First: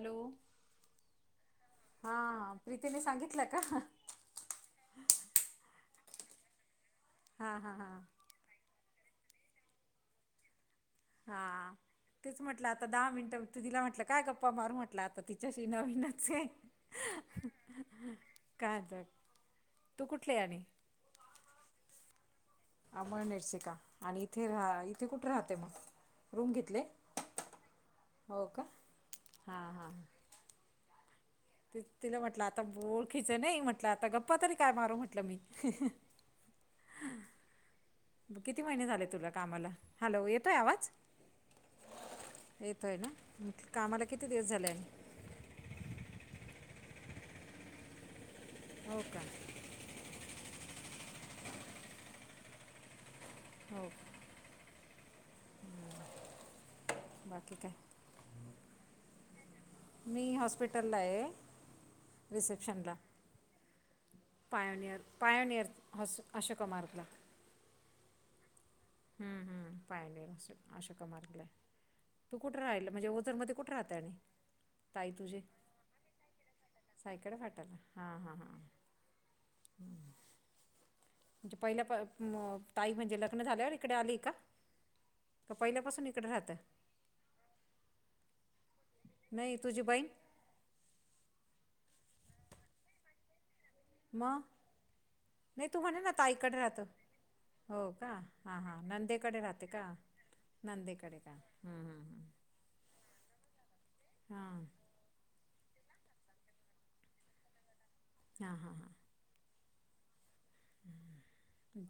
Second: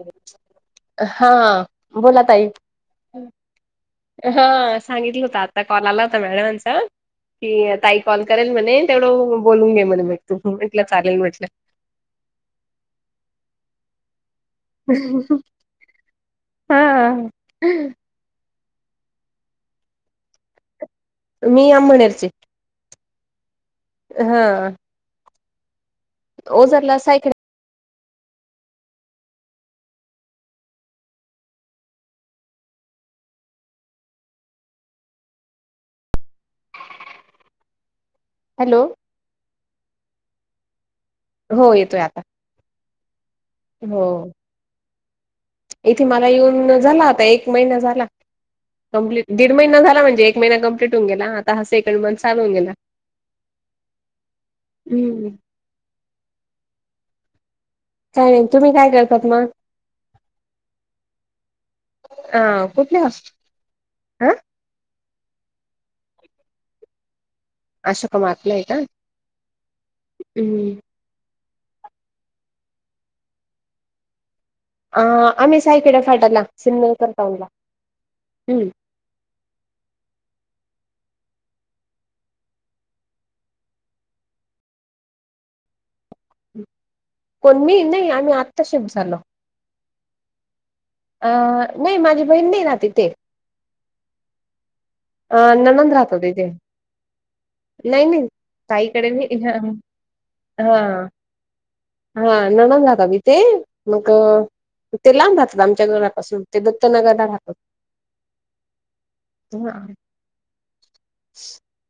Hello हा हा बोला ताई. प्रीतीने सांगितलं का हा सांगितलं होत आता कॉल आला होता मॅडमचा, हा हा की हा ताई कॉल करण म्हणे तेवढं बोलून घे म्हणे मग तू मी म्हंटलं चालेल हा म्हटलं. तेच म्हटलं आता दहा मिनटं तू तिला म्हटलं काय गप्पा मार म्हटलं आता तिच्याशी नवीनच ये. हा काय तर, तु कुठलीय आणि? मी अंबनेरची. आंबनेरची का आणि इथे राहा इथे कुठे राहते मग? रूम घेतलेय? ओझरला सायकड हो का, हा हा हा तिला म्हटलं आता ओळखीचं नाही म्हटलं आता गप्पा तरी काय मारू म्हटलं मी. किती हॅलो महिने झाले तुला कामाला हॅलो! येतोय आवाज? हो येतोय आता येतोय ना, हो कामाला किती दिवस झाले आहे? इथे मला येऊन झाला एक महिना झाला, हो का कंप्लीट दीड महिना झाला म्हणजे एक महिना कंप्लीट होऊ गेला आता सेकंड मंथ चालू होवून गेला. होव का हम्म बाकी काय? चालेल तुम्ही काय करतात मग? मी हॉस्पिटलला आहे अ कुठली हर्ष अं पायोनिअर पायोनिअर ह अशोक मारतला. अशोका मार्टला आहे का हम्म हम्म पायोनिअर हम्म हो अशोक मारतले तू कुठे राहिला म्हणजे ओझरमध्ये कुठं राहते आणि? ताई तुझी अं आम्ही साईकीड्या फाट्याला सिमनलकर सायकडे टाऊनला. फाटाला हां हां हां ह [unintelligible] म्हणजे पहिल्या पा ताई म्हणजे लग्न झाल्यावर इकडे आलीय का? का पहिल्यापासून इकडे राहताय? कोण मी नाही आम्ही आत्ता शिफ्ट झालो‌. नाही तुझी बहीण. अं नाही माझी बहीण नाही राहत इथे. मग? अ नाही तू ननंद म्हणे ना राहतात तिथे ताईकडे राहतो. हो नाही का नाही हा हा ताईकडे मी नंदेकडे हा राहते का? नंदेकडे का हम्म हम्म हम्म. नंनद राहतात इथे, मग हां ते लांब राहतात आमच्या घरापासून ते दत्तनगरला राहतात. हा हा हा [inaudible]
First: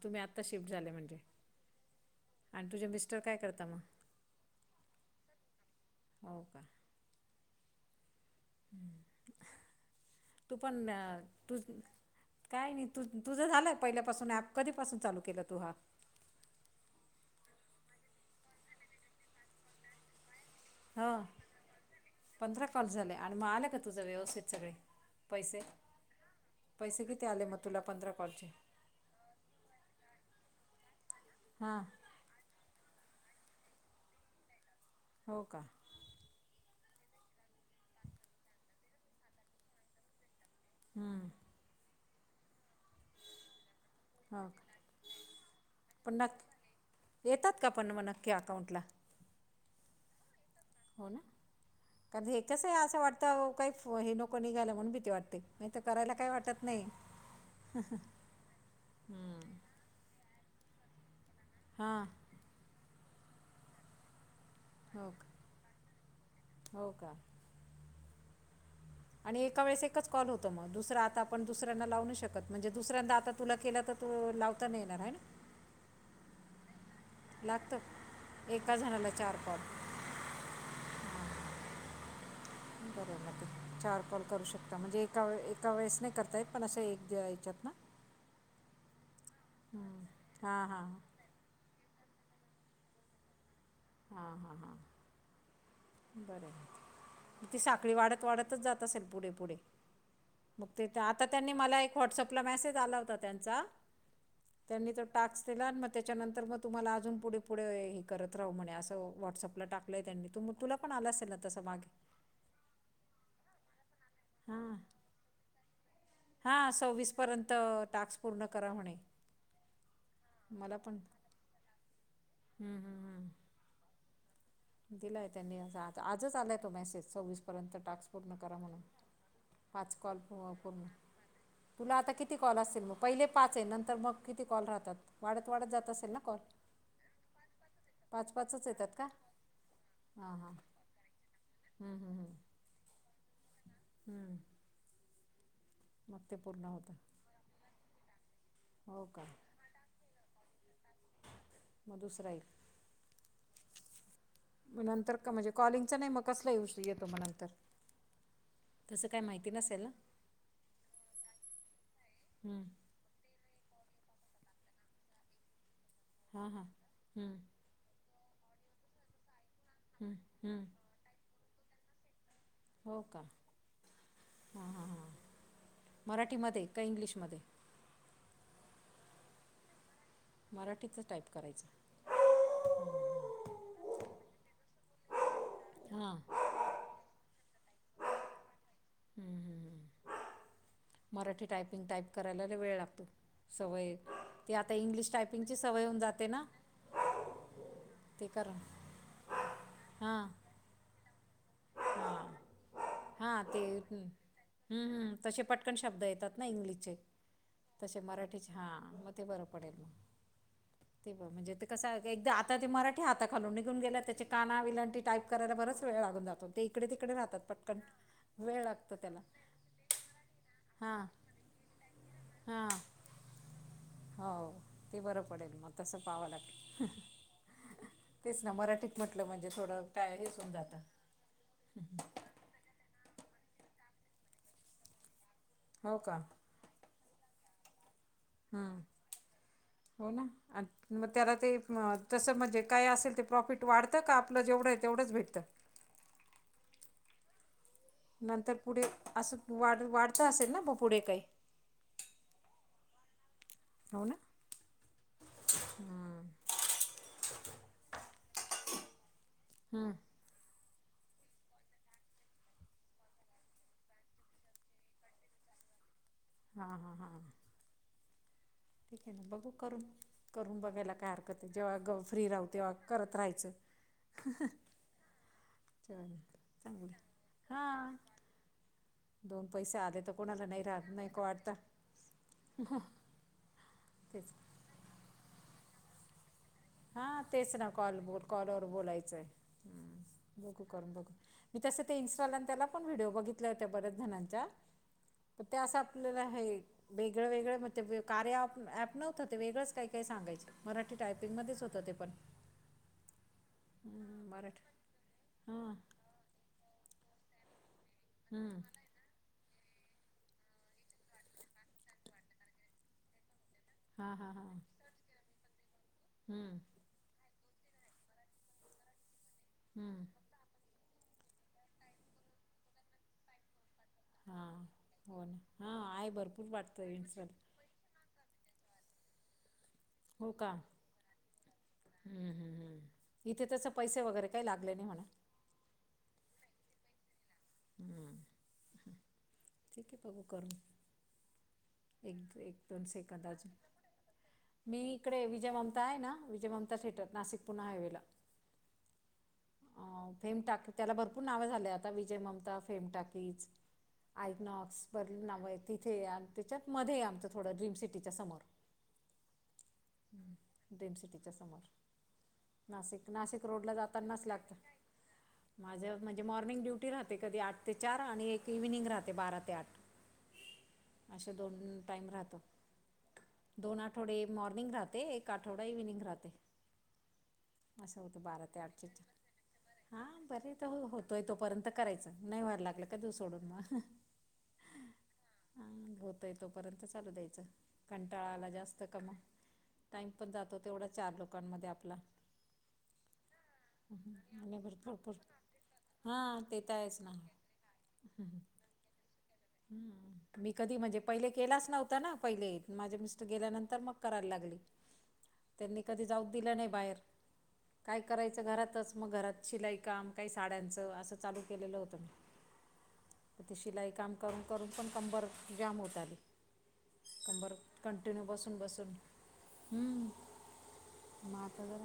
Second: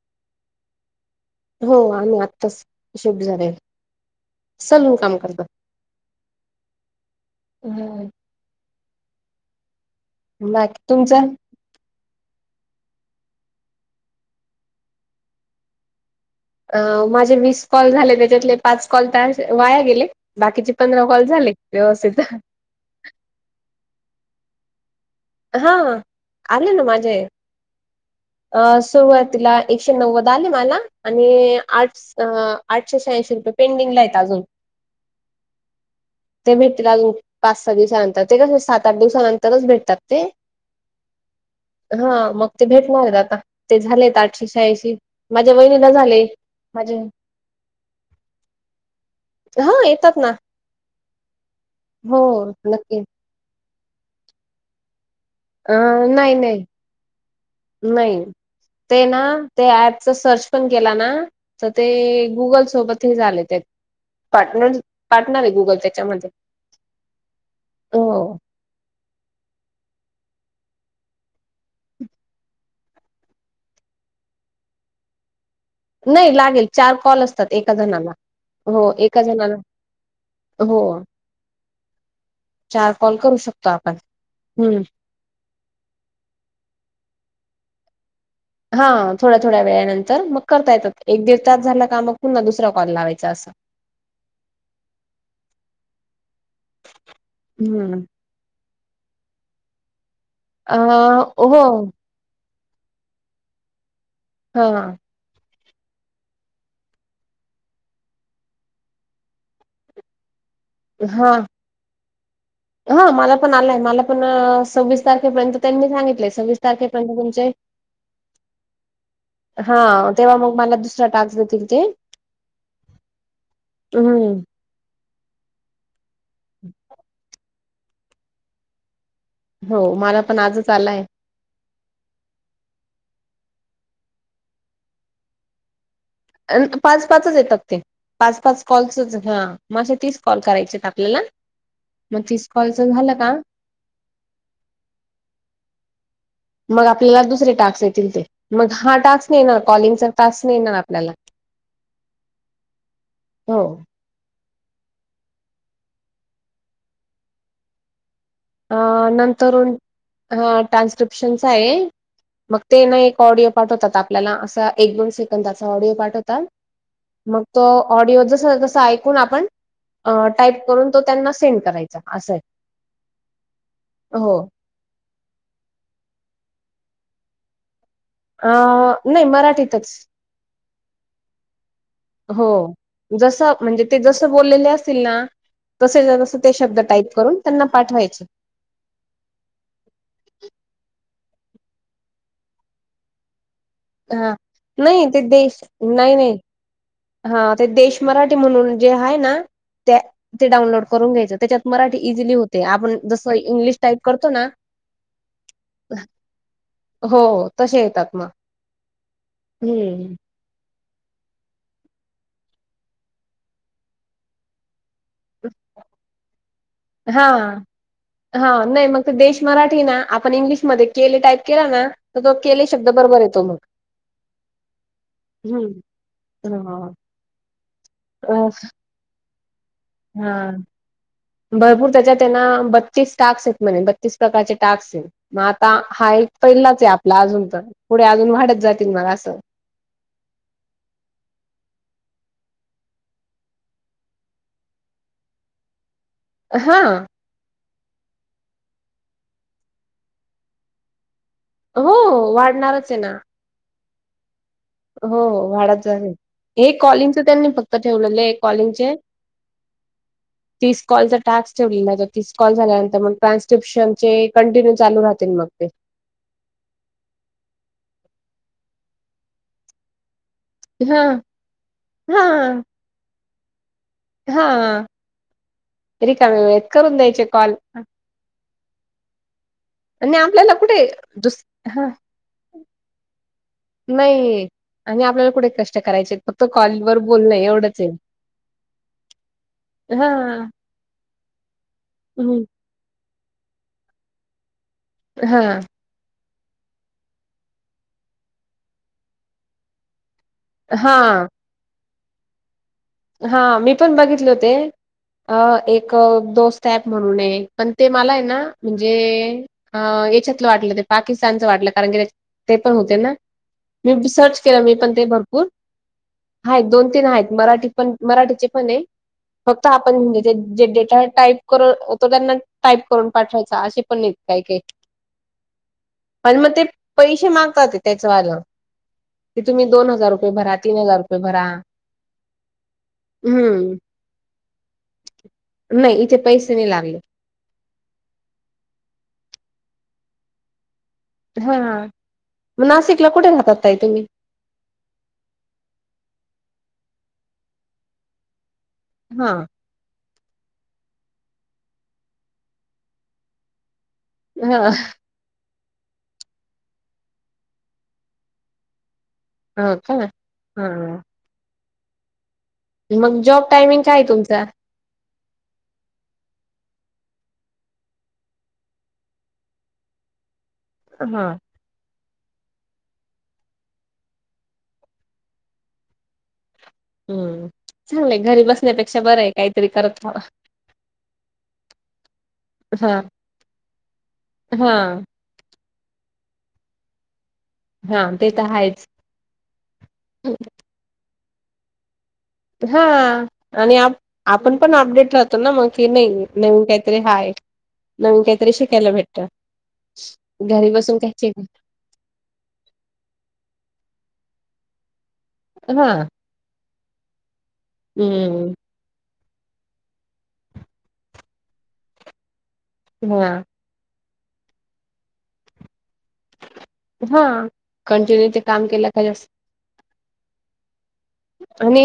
तुम्ही आता शिफ्ट झाले म्हणजे. हो आम्ही आत्ताच आणि तुझे मिस्टर शीफ्ट काय झाले. करता मग सलून काम करतात हो का ह. हम ह तू पण बाकी ना. तुमचं तुज काय नाही तू तुझं झालं पहिल्यापासून ॲप कधीपासून चालू केलं तू हा. अ माझे वीस कॉल झाले त्याच्यातले पाच कॉल त असे वाया गेले बाकीचे. पंधरा कॉल झाले व्यवस्थित अह. पाच झाले आणि मग आले का तुझं व्यवस्थित सगळे. पैसे हआले ना पैसे माझे. किती आले मग तुला पंधरा कॉलचे. अ सुरुवातीला एकशे नव्वद आले मला आणि हां आठस- अ आठशे शहाऐंशी रुपये पेंडिंगला आहेत अजून. हो का. ते भेटतील अजून पाच सहा दिवसानंतर ते कस सात आठ दिवसानंतरच भेटतात ते. हम्म. हा मग ते भेटणार आहेत आता ते झालेत. आठशे हो का शहाऐंशी माझ्या वहिणीला पण झाले नक् माझे. येतात का पण मग नक्की अकाउंटला ह येतात ना. हो ना हो कारण हे कस असं नक्की वाटतं काही फो हे नको निघाला म्हणून भीती वाटते. नाही अ तर करायला काही नाही वाटत नाही नाही तेना ते ऍपच सर्च- पण गेला ना तर ते हां गुगल सोबत ते झाले ते. पार्टनर हो का पार्टनर आहे गुगल त्याच्यामध्ये. हो का. हो. आणि एका वेळेस एकच कॉल होतो मग दुसरं आता आपण दुसऱ्यांना लावू नाही शकत म्हणजे दुसऱ्यांदा आता? तुला केला तर तू लावता नाही येणार आहे ना. नाही लागेल चार कॉल असतात एका लागतं जणाला हो एका जणाला- हो. चार कॉल करू बरबर शकतो आपण चार कॉल करू शकता हम्म म्हणजे. कॉल एका वेळेस नाही करता येत पण असं एक याच्यात ना. हा थोड्या थोड्या वेळानंतर मग हां करता हां येतात एक दीड तास झाला का मग. पुन्हा दुसरा कॉल लावायचा असं. हा हा हा. बर ती साखळी हम्म वाढत वाढतच जात असेल पुढे पुढे. मग अ ते त आता त्यांनी हो मला एक व्हॉट्सअपला मेसेज आला होता त्यांचा हा त्यांनी तर- टाक्स दिला मग त्याच्यानंतर मग तुम्हाला अजून पुढे पुढे हे करत राहू म्हणे असं व्हॉट्सअपला टाक. दिलय त्यांनी तू तुला पण आला असेल ना तसं मागे. ह मला पण आलय हे मला प- पण हां सव्वीस तारखेपर्यंत त्यांनी सांगितले हे सव्वीस हां तारखेपर्यंत तुमचे. सव्वीसपर्यंत टास्क पूर्ण करा म्हणे हा तेव्हा मग मला दुसरा टास्क देतील ते. हम्म हम्म हम्. हम्म. दिलाय त्यांनी अस आताआजच आलाय तो मेसेज सव्वीस पर्यंत टास्क पूर्ण करा म्हणून. हो पाच कॉल मला पण पू आजच पूर्ण. आलाय तुला आता किती कॉल असेल मग पहिले पाच हे नंतर मग किती कॉल राहतात वाढत वाढत जात असेल ना. कॉल अ पाच पाचच येतात ते पाच पाच पाचच येतात का कॉल्सच हा. म असे तीस हां कॉल हां करायचेत आपल्याला हम्म हम्म मग हम्म तीस कॉलचं झालं का? हम्म, मग ते पूर्ण. मग होतं आपल्याला दुसरे टास्क येतील ते मग हा हो का टास्क नाही येणार कॉलिंगचा टास्क नाही येणार. आपल्याला मग दुसरा एक. हो नंतर का म्हणजे कॉलिंगचा नाही मग कसला येऊस येतो मग नंतर. आ तसं काय माहिती नंतर नसेल ना ट्रान्स्क्रिप्शनच आहे मग हं, ते ना एक ऑडिओ पाठवतात आपल्याला असा एक दोन सेकंदाचा ऑडिओ पाठवतात हां हां हं, मग तो. ऑडिओ जस तसं ऐकून आपण हं, हं. टाईप करून तो त्यांना सेंड करायचा असं आहे. हो का हो हां हां हां मराठीमध्ये का इंग्लिशमध्ये? अ नाही मराठीतच. मराठीच टाईप करायचं. हो जस म्हणजे ते जस बोललेले असतील ना तस हां हं, ते शब्द टाईप करून त्यांना पाठवायचे. हम्म हम् हम् मराठी टायपिंग टाईप करायलाला वेळ लागतो सवय हा ते आता नाही इंग्लिश ते टायपिंगची देश सवय होऊन नाही जाते नाही ना, हा ते देश ते मराठी करा म्हणून जे आहे ना ते हां ते डाऊनलोड, करून घ्यायच त्याच्यात मराठी हा इझिली होते आपण हा जसं ते इंग्लिश टाईप हम् करतो ना हम् तसे पटकन शब्द येतात ना इंग्लिशचे हो तसे येतात मग मराठीचे हा मग ते बरं पडेल मग हम्म ते ब म्हणजे ते कसं एकदा आता ते मराठी हाता खालून निघून गेला त्याचे काना विलांटी टाईप करायला बराच वेळ ते इकडे तिकडे हा राहतात पटकन हा वेळ नाही लागतो मग ते त्याला देश मराठी ना आपण इंग्लिशमध्ये हां केले टाईप केला ना तर तो केले हां शब्द बरोबर येतो मग, हो ते बरं पडेल मग हम्म तस पावं लागल हा तेच अ, ना मराठी, तेच म्हटलं म्हणजे थोड कायलच होउन जात. तेन बतीस टास म्ह बतीस प्रचे टास्स मग आ हो हा का एक पहिलाच अजून तर पुढे अजून वाढत हम्म जातील मला असं, हो ना, आणि मग त्याला ते तसं म्हणजे काय असेल ते प्रॉफिट वाढतं का आपलं जेवढं आहे तेवढंच भेटतं. हा.. नंतर पुढे असं वाढ वाढचां असेल ना ब पुढे काही, हो वाढणारच ये ना. हो ना, हो हो वाडात झाइ हां हे कॉलिंगच त्यांनी फक्त ठेवलेले कॉलिंगचे, हा, तीस कॉलचा टास्क ठेवलेलं नाही तर तीस कॉल झाल्यानंतर मग ट्रान्स्क्रिप्शनचे कंटिन्यू चालू राहतील मग ते. हा हा हा. ठीक आहे ना बघू करून करून बघायला हा काय हरकत आहे जेव्हा फ्री राहू हा तेव्हा करत राहायचं. हा चालेल रिकाम्या वेळेत चांगलं करून द्यायचे कॉल. हां दोन पैसे आले तर आणि कोणाला आपल्याला नाही कुठे राहत नाही का नको दुस हा वाटत. नाही आणि आपल्याला कुठे कष्ट करायचे फक्त कॉलवर हा बोलणं तेच ना एवढंच आहे. कॉल बोल कॉल वरबोलायचंय हा बघू करून बघू मी तस ते इनस्टॉल हम्म त्याला व्हिडिओ बघितल्या होत्या बऱ्याचर जणच्या हा त्या अस आप आपल्याला हे वेगळं वेगळं म्हण कार्य ऍप नव्हतं ते वेगळंच काय काय सांगायचं मराठी हा टायपिंगमध्येच होतं ते पण हा मी पण हम्म, बघितले मराठी अ हां एक दोस्त ऑप म्हणून ऐ पण ते मला ऐ ना हम्म, म्हणजे ह याच्यातलं वाटलं ते पाकिस्तानच वाटलं कारण की ते पण होते ना मी हां हां सर्च हां केलं मी पण ते भरपूर हम्म, आहेत दोन तीन आहेत मराठी ण मराठीचे पण आहे फक्त आपण हम्म, हंदी जे डेटा टाईप करून होतो त्यांना टाईप करून पाठवायचा असे दे पण काय काय हां हो ना हां आहे पण भरपूर मग ते वाटतं पैसे इन्स्टाला मागतात ते त्याच वालं की तुम्ही दोन हजार रुपये भरा तीन हजार रुपये भरा हम् हम्म हम्म इथे तस हम्म पैसे वगैरे काही लागले नाही म्हणा नाही इथे पैसे नाही लागले हम ह ठीक हे बघू करून हा एक एक मग दोन नाशिकला सेकंद कुठे अजून जातात ताई तुम्ही मी इकडे विजय ममता आहे ना विजय ममता थिएटर नाशिक पुणा हायवेला हा अ फेम टा त्याला भरपूर नावं झाले आता विजय ममता फेम टाकीज हा आयनॉक्स बर्ल नाव आहे तिथे आणि त्याच्यात मध्ये हे आमचं थोडं ड्रीम सिटीच्या समोर हो का हम्म ड्रीम हा सिटीच्या समोर नाशिक मग नाशिक जॉब रोडला टायमिंग काय आहे जातानाच तुमचा? लागतं माझं म्हणजे मॉर्निंग ड्युटी राहत कधी आठ ते चार आणि एक इव्हनिंग राहते बारा ते आठ हा अशा दोन टाईम राहतो दोन आठवडे मॉर्निंग राहते एक आठवडा इव्हनिंग राहते हम्म असं होत चांगलंय घरी बारा ते आठच्या बसण्यापेक्षा बरं आहे काहीतरी हा करत राहावा बरे तर होतोय तोपर्यंत च नाही व्हायला लागलं का हा देवू सोडून मग हा हा हा होतयं तोपर्यंत चालू द्यायचं हा ते कंटाळा आला तर जास्त आहेच कामग टाइम पण जातो तेवढा चार लोकांमध्ये आपला हा आणि हम्म, आपण आणि पण भरपूर अपडेट भरपूर राहतो ना मग कि नाही हा ते नवीन तर काही तरी आहेच ना हाय नवीन हम्म, काहीतरी शिकायला भेटत हम्म. मी घरी कधी बसून म्हणजे काय पहिले ते केलाच नव्हता ना पहिले माझे मिस्टर गेल्यानंतर मग करायला लागली त्यांनी हा कधी जाऊ दिलं नाही बाहेर काय करायचं हम्म घरातच मग घरात शिलाई काम काही साड्यांचं असं चालू केलेलं होतं मी तर हाआ ते शिलाई काम करून करून पण कंबर जाम होत आली हा कंबर कंटिन्यू ते बसून काम केलं बसून का जास्त हम्म आणि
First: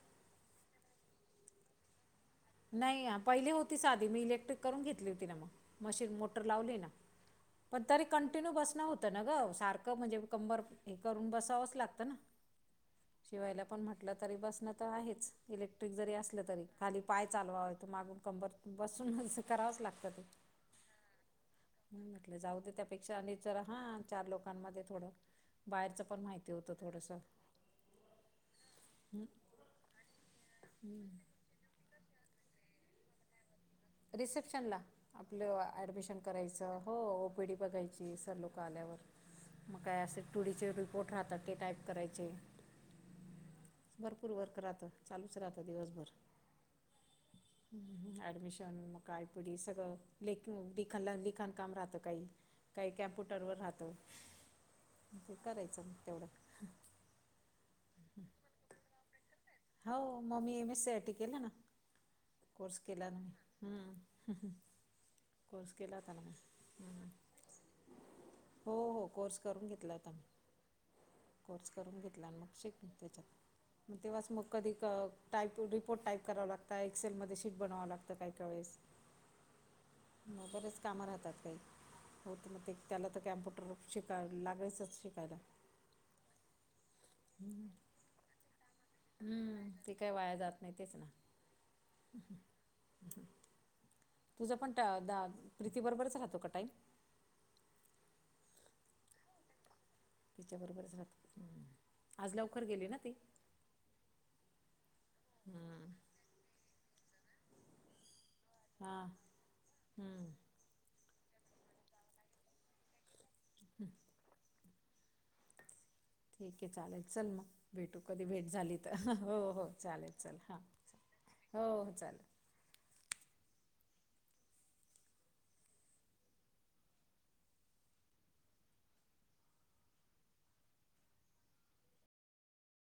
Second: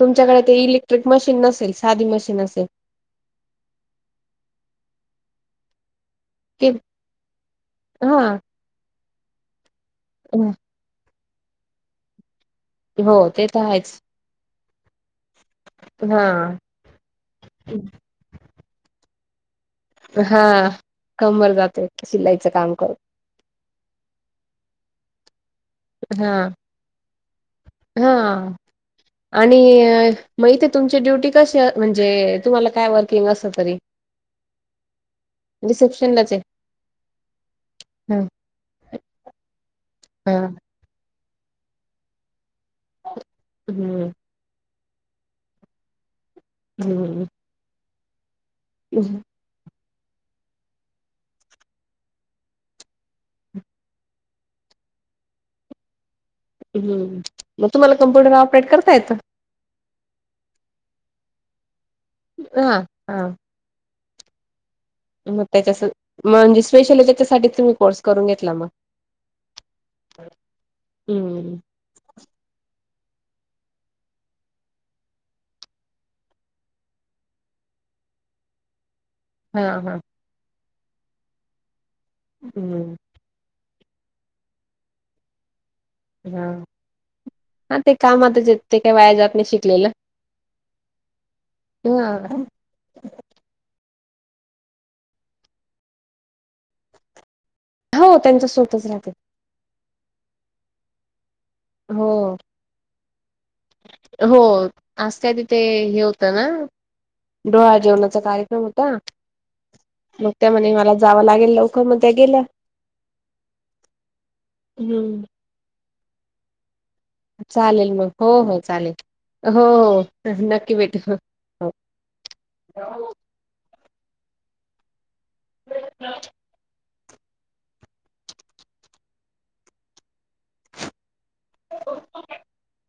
तुमच्याकडे ते इलेक्ट्रिक मशीन नसेल साधी मशीन असेल नाही पहिले होती साधी मी इलेक्ट्रिक करून घेतली होती ना मग मशीन मो टर की लावली ना पण तरी हा कंटिन्यू बसणं होत ना गं सारखं म्हणजे कंबर करून बसावचं लागतं ना हो ते तर शिवायला पण आहेच म्हटलं तरी बसणं तर आहेच इलेक टक्ट्रिक जरी हा असलं तरी खाली पाय चालवावे त मागून कंबर बसूनं करावंच लागतं करते हा कंबर जाते म्हणून म्हटलं शिलाईचं जाऊ दे काम करत त्यापेक्षा अने तर हां चार लोकांमध्ये थोडं बाहेरचं पण माहिती होतं थोडसं हां, आणि म इथे तुमची ड्युटी कशी अ, म्हणजे तुम्हाला काय वर्किंग असत तरी? रिसेप्शनला. आपलं ऍडमिशन रिसेप्शनलाच आहे करायचं, हो ओ पी डी बघायची, ह सर लोक क आल्यावर. मग काय असे टु ह डी चे रिपोर्ट राहतात, ते टाईप करायचे. हं. फुल वर्क राहतं चालूच राहतं दिवसभर. हं. हं हं. ॲडमिशन म काय? पुढी सगळं लेख लिखण लिखाण काम राहतं काही. काही कॅम्प्युटर वर राहतं. ते करायचं म तेवढं. हं. मग तुम्हाला कम्प्युटर ऑपरेट करता येतं? हो. म मी M S C I T केलं ना. कोर्स हा केला ना हा मी. हं. मग कोर्स त्याच्या केला होता ना मी. म्हणजे स्पेशली हं. त्याच्यासाठी तुम्ही कोर्स करून घेतला मग हो हो कोर्स करून घेतलाय ता मी. हं. कोर्स करून घेतला अन मग शिकली त्याच्यात. म तेव्हाच मग कधी क टाईपो रिपोर्ट टाईप करावा लागता. एक्सेलमध्ये शीट बनवावं लागतं काही काही वेळेस. हं हं. म बरेच कामं राहतात काही, होत मग ते हम्म त्याला तर कॅम्प्युटर शिकाय लागायच शिकायला. हं. हा ते कामातच येतं. हं ते काही वाया जात नाही. तेच ना. ह तुझा पण ट द प्रीती बरोबरच राहतो का टाईम? हो त्यांच्या सोबतच राहतो. तिच्याबरोबरच राहतो, हं. हो. हो आज त्या तिथे हम्म हे होतं ना, डोहाळ जेवणाचा कार्य क्रम होता. हा मग हम्म त्या म्हणे मला जावं लागेल लवकर मग त्या गेल्या. [unintelligible] हं. ठीके, चालेल चल मग. चालेल भेटू मग कधी हो भेट हो झाली चालेल तर. हो हो. चालेल चल, हां. हो हो चालल. [inaudible] [unintelligible] [inaudible]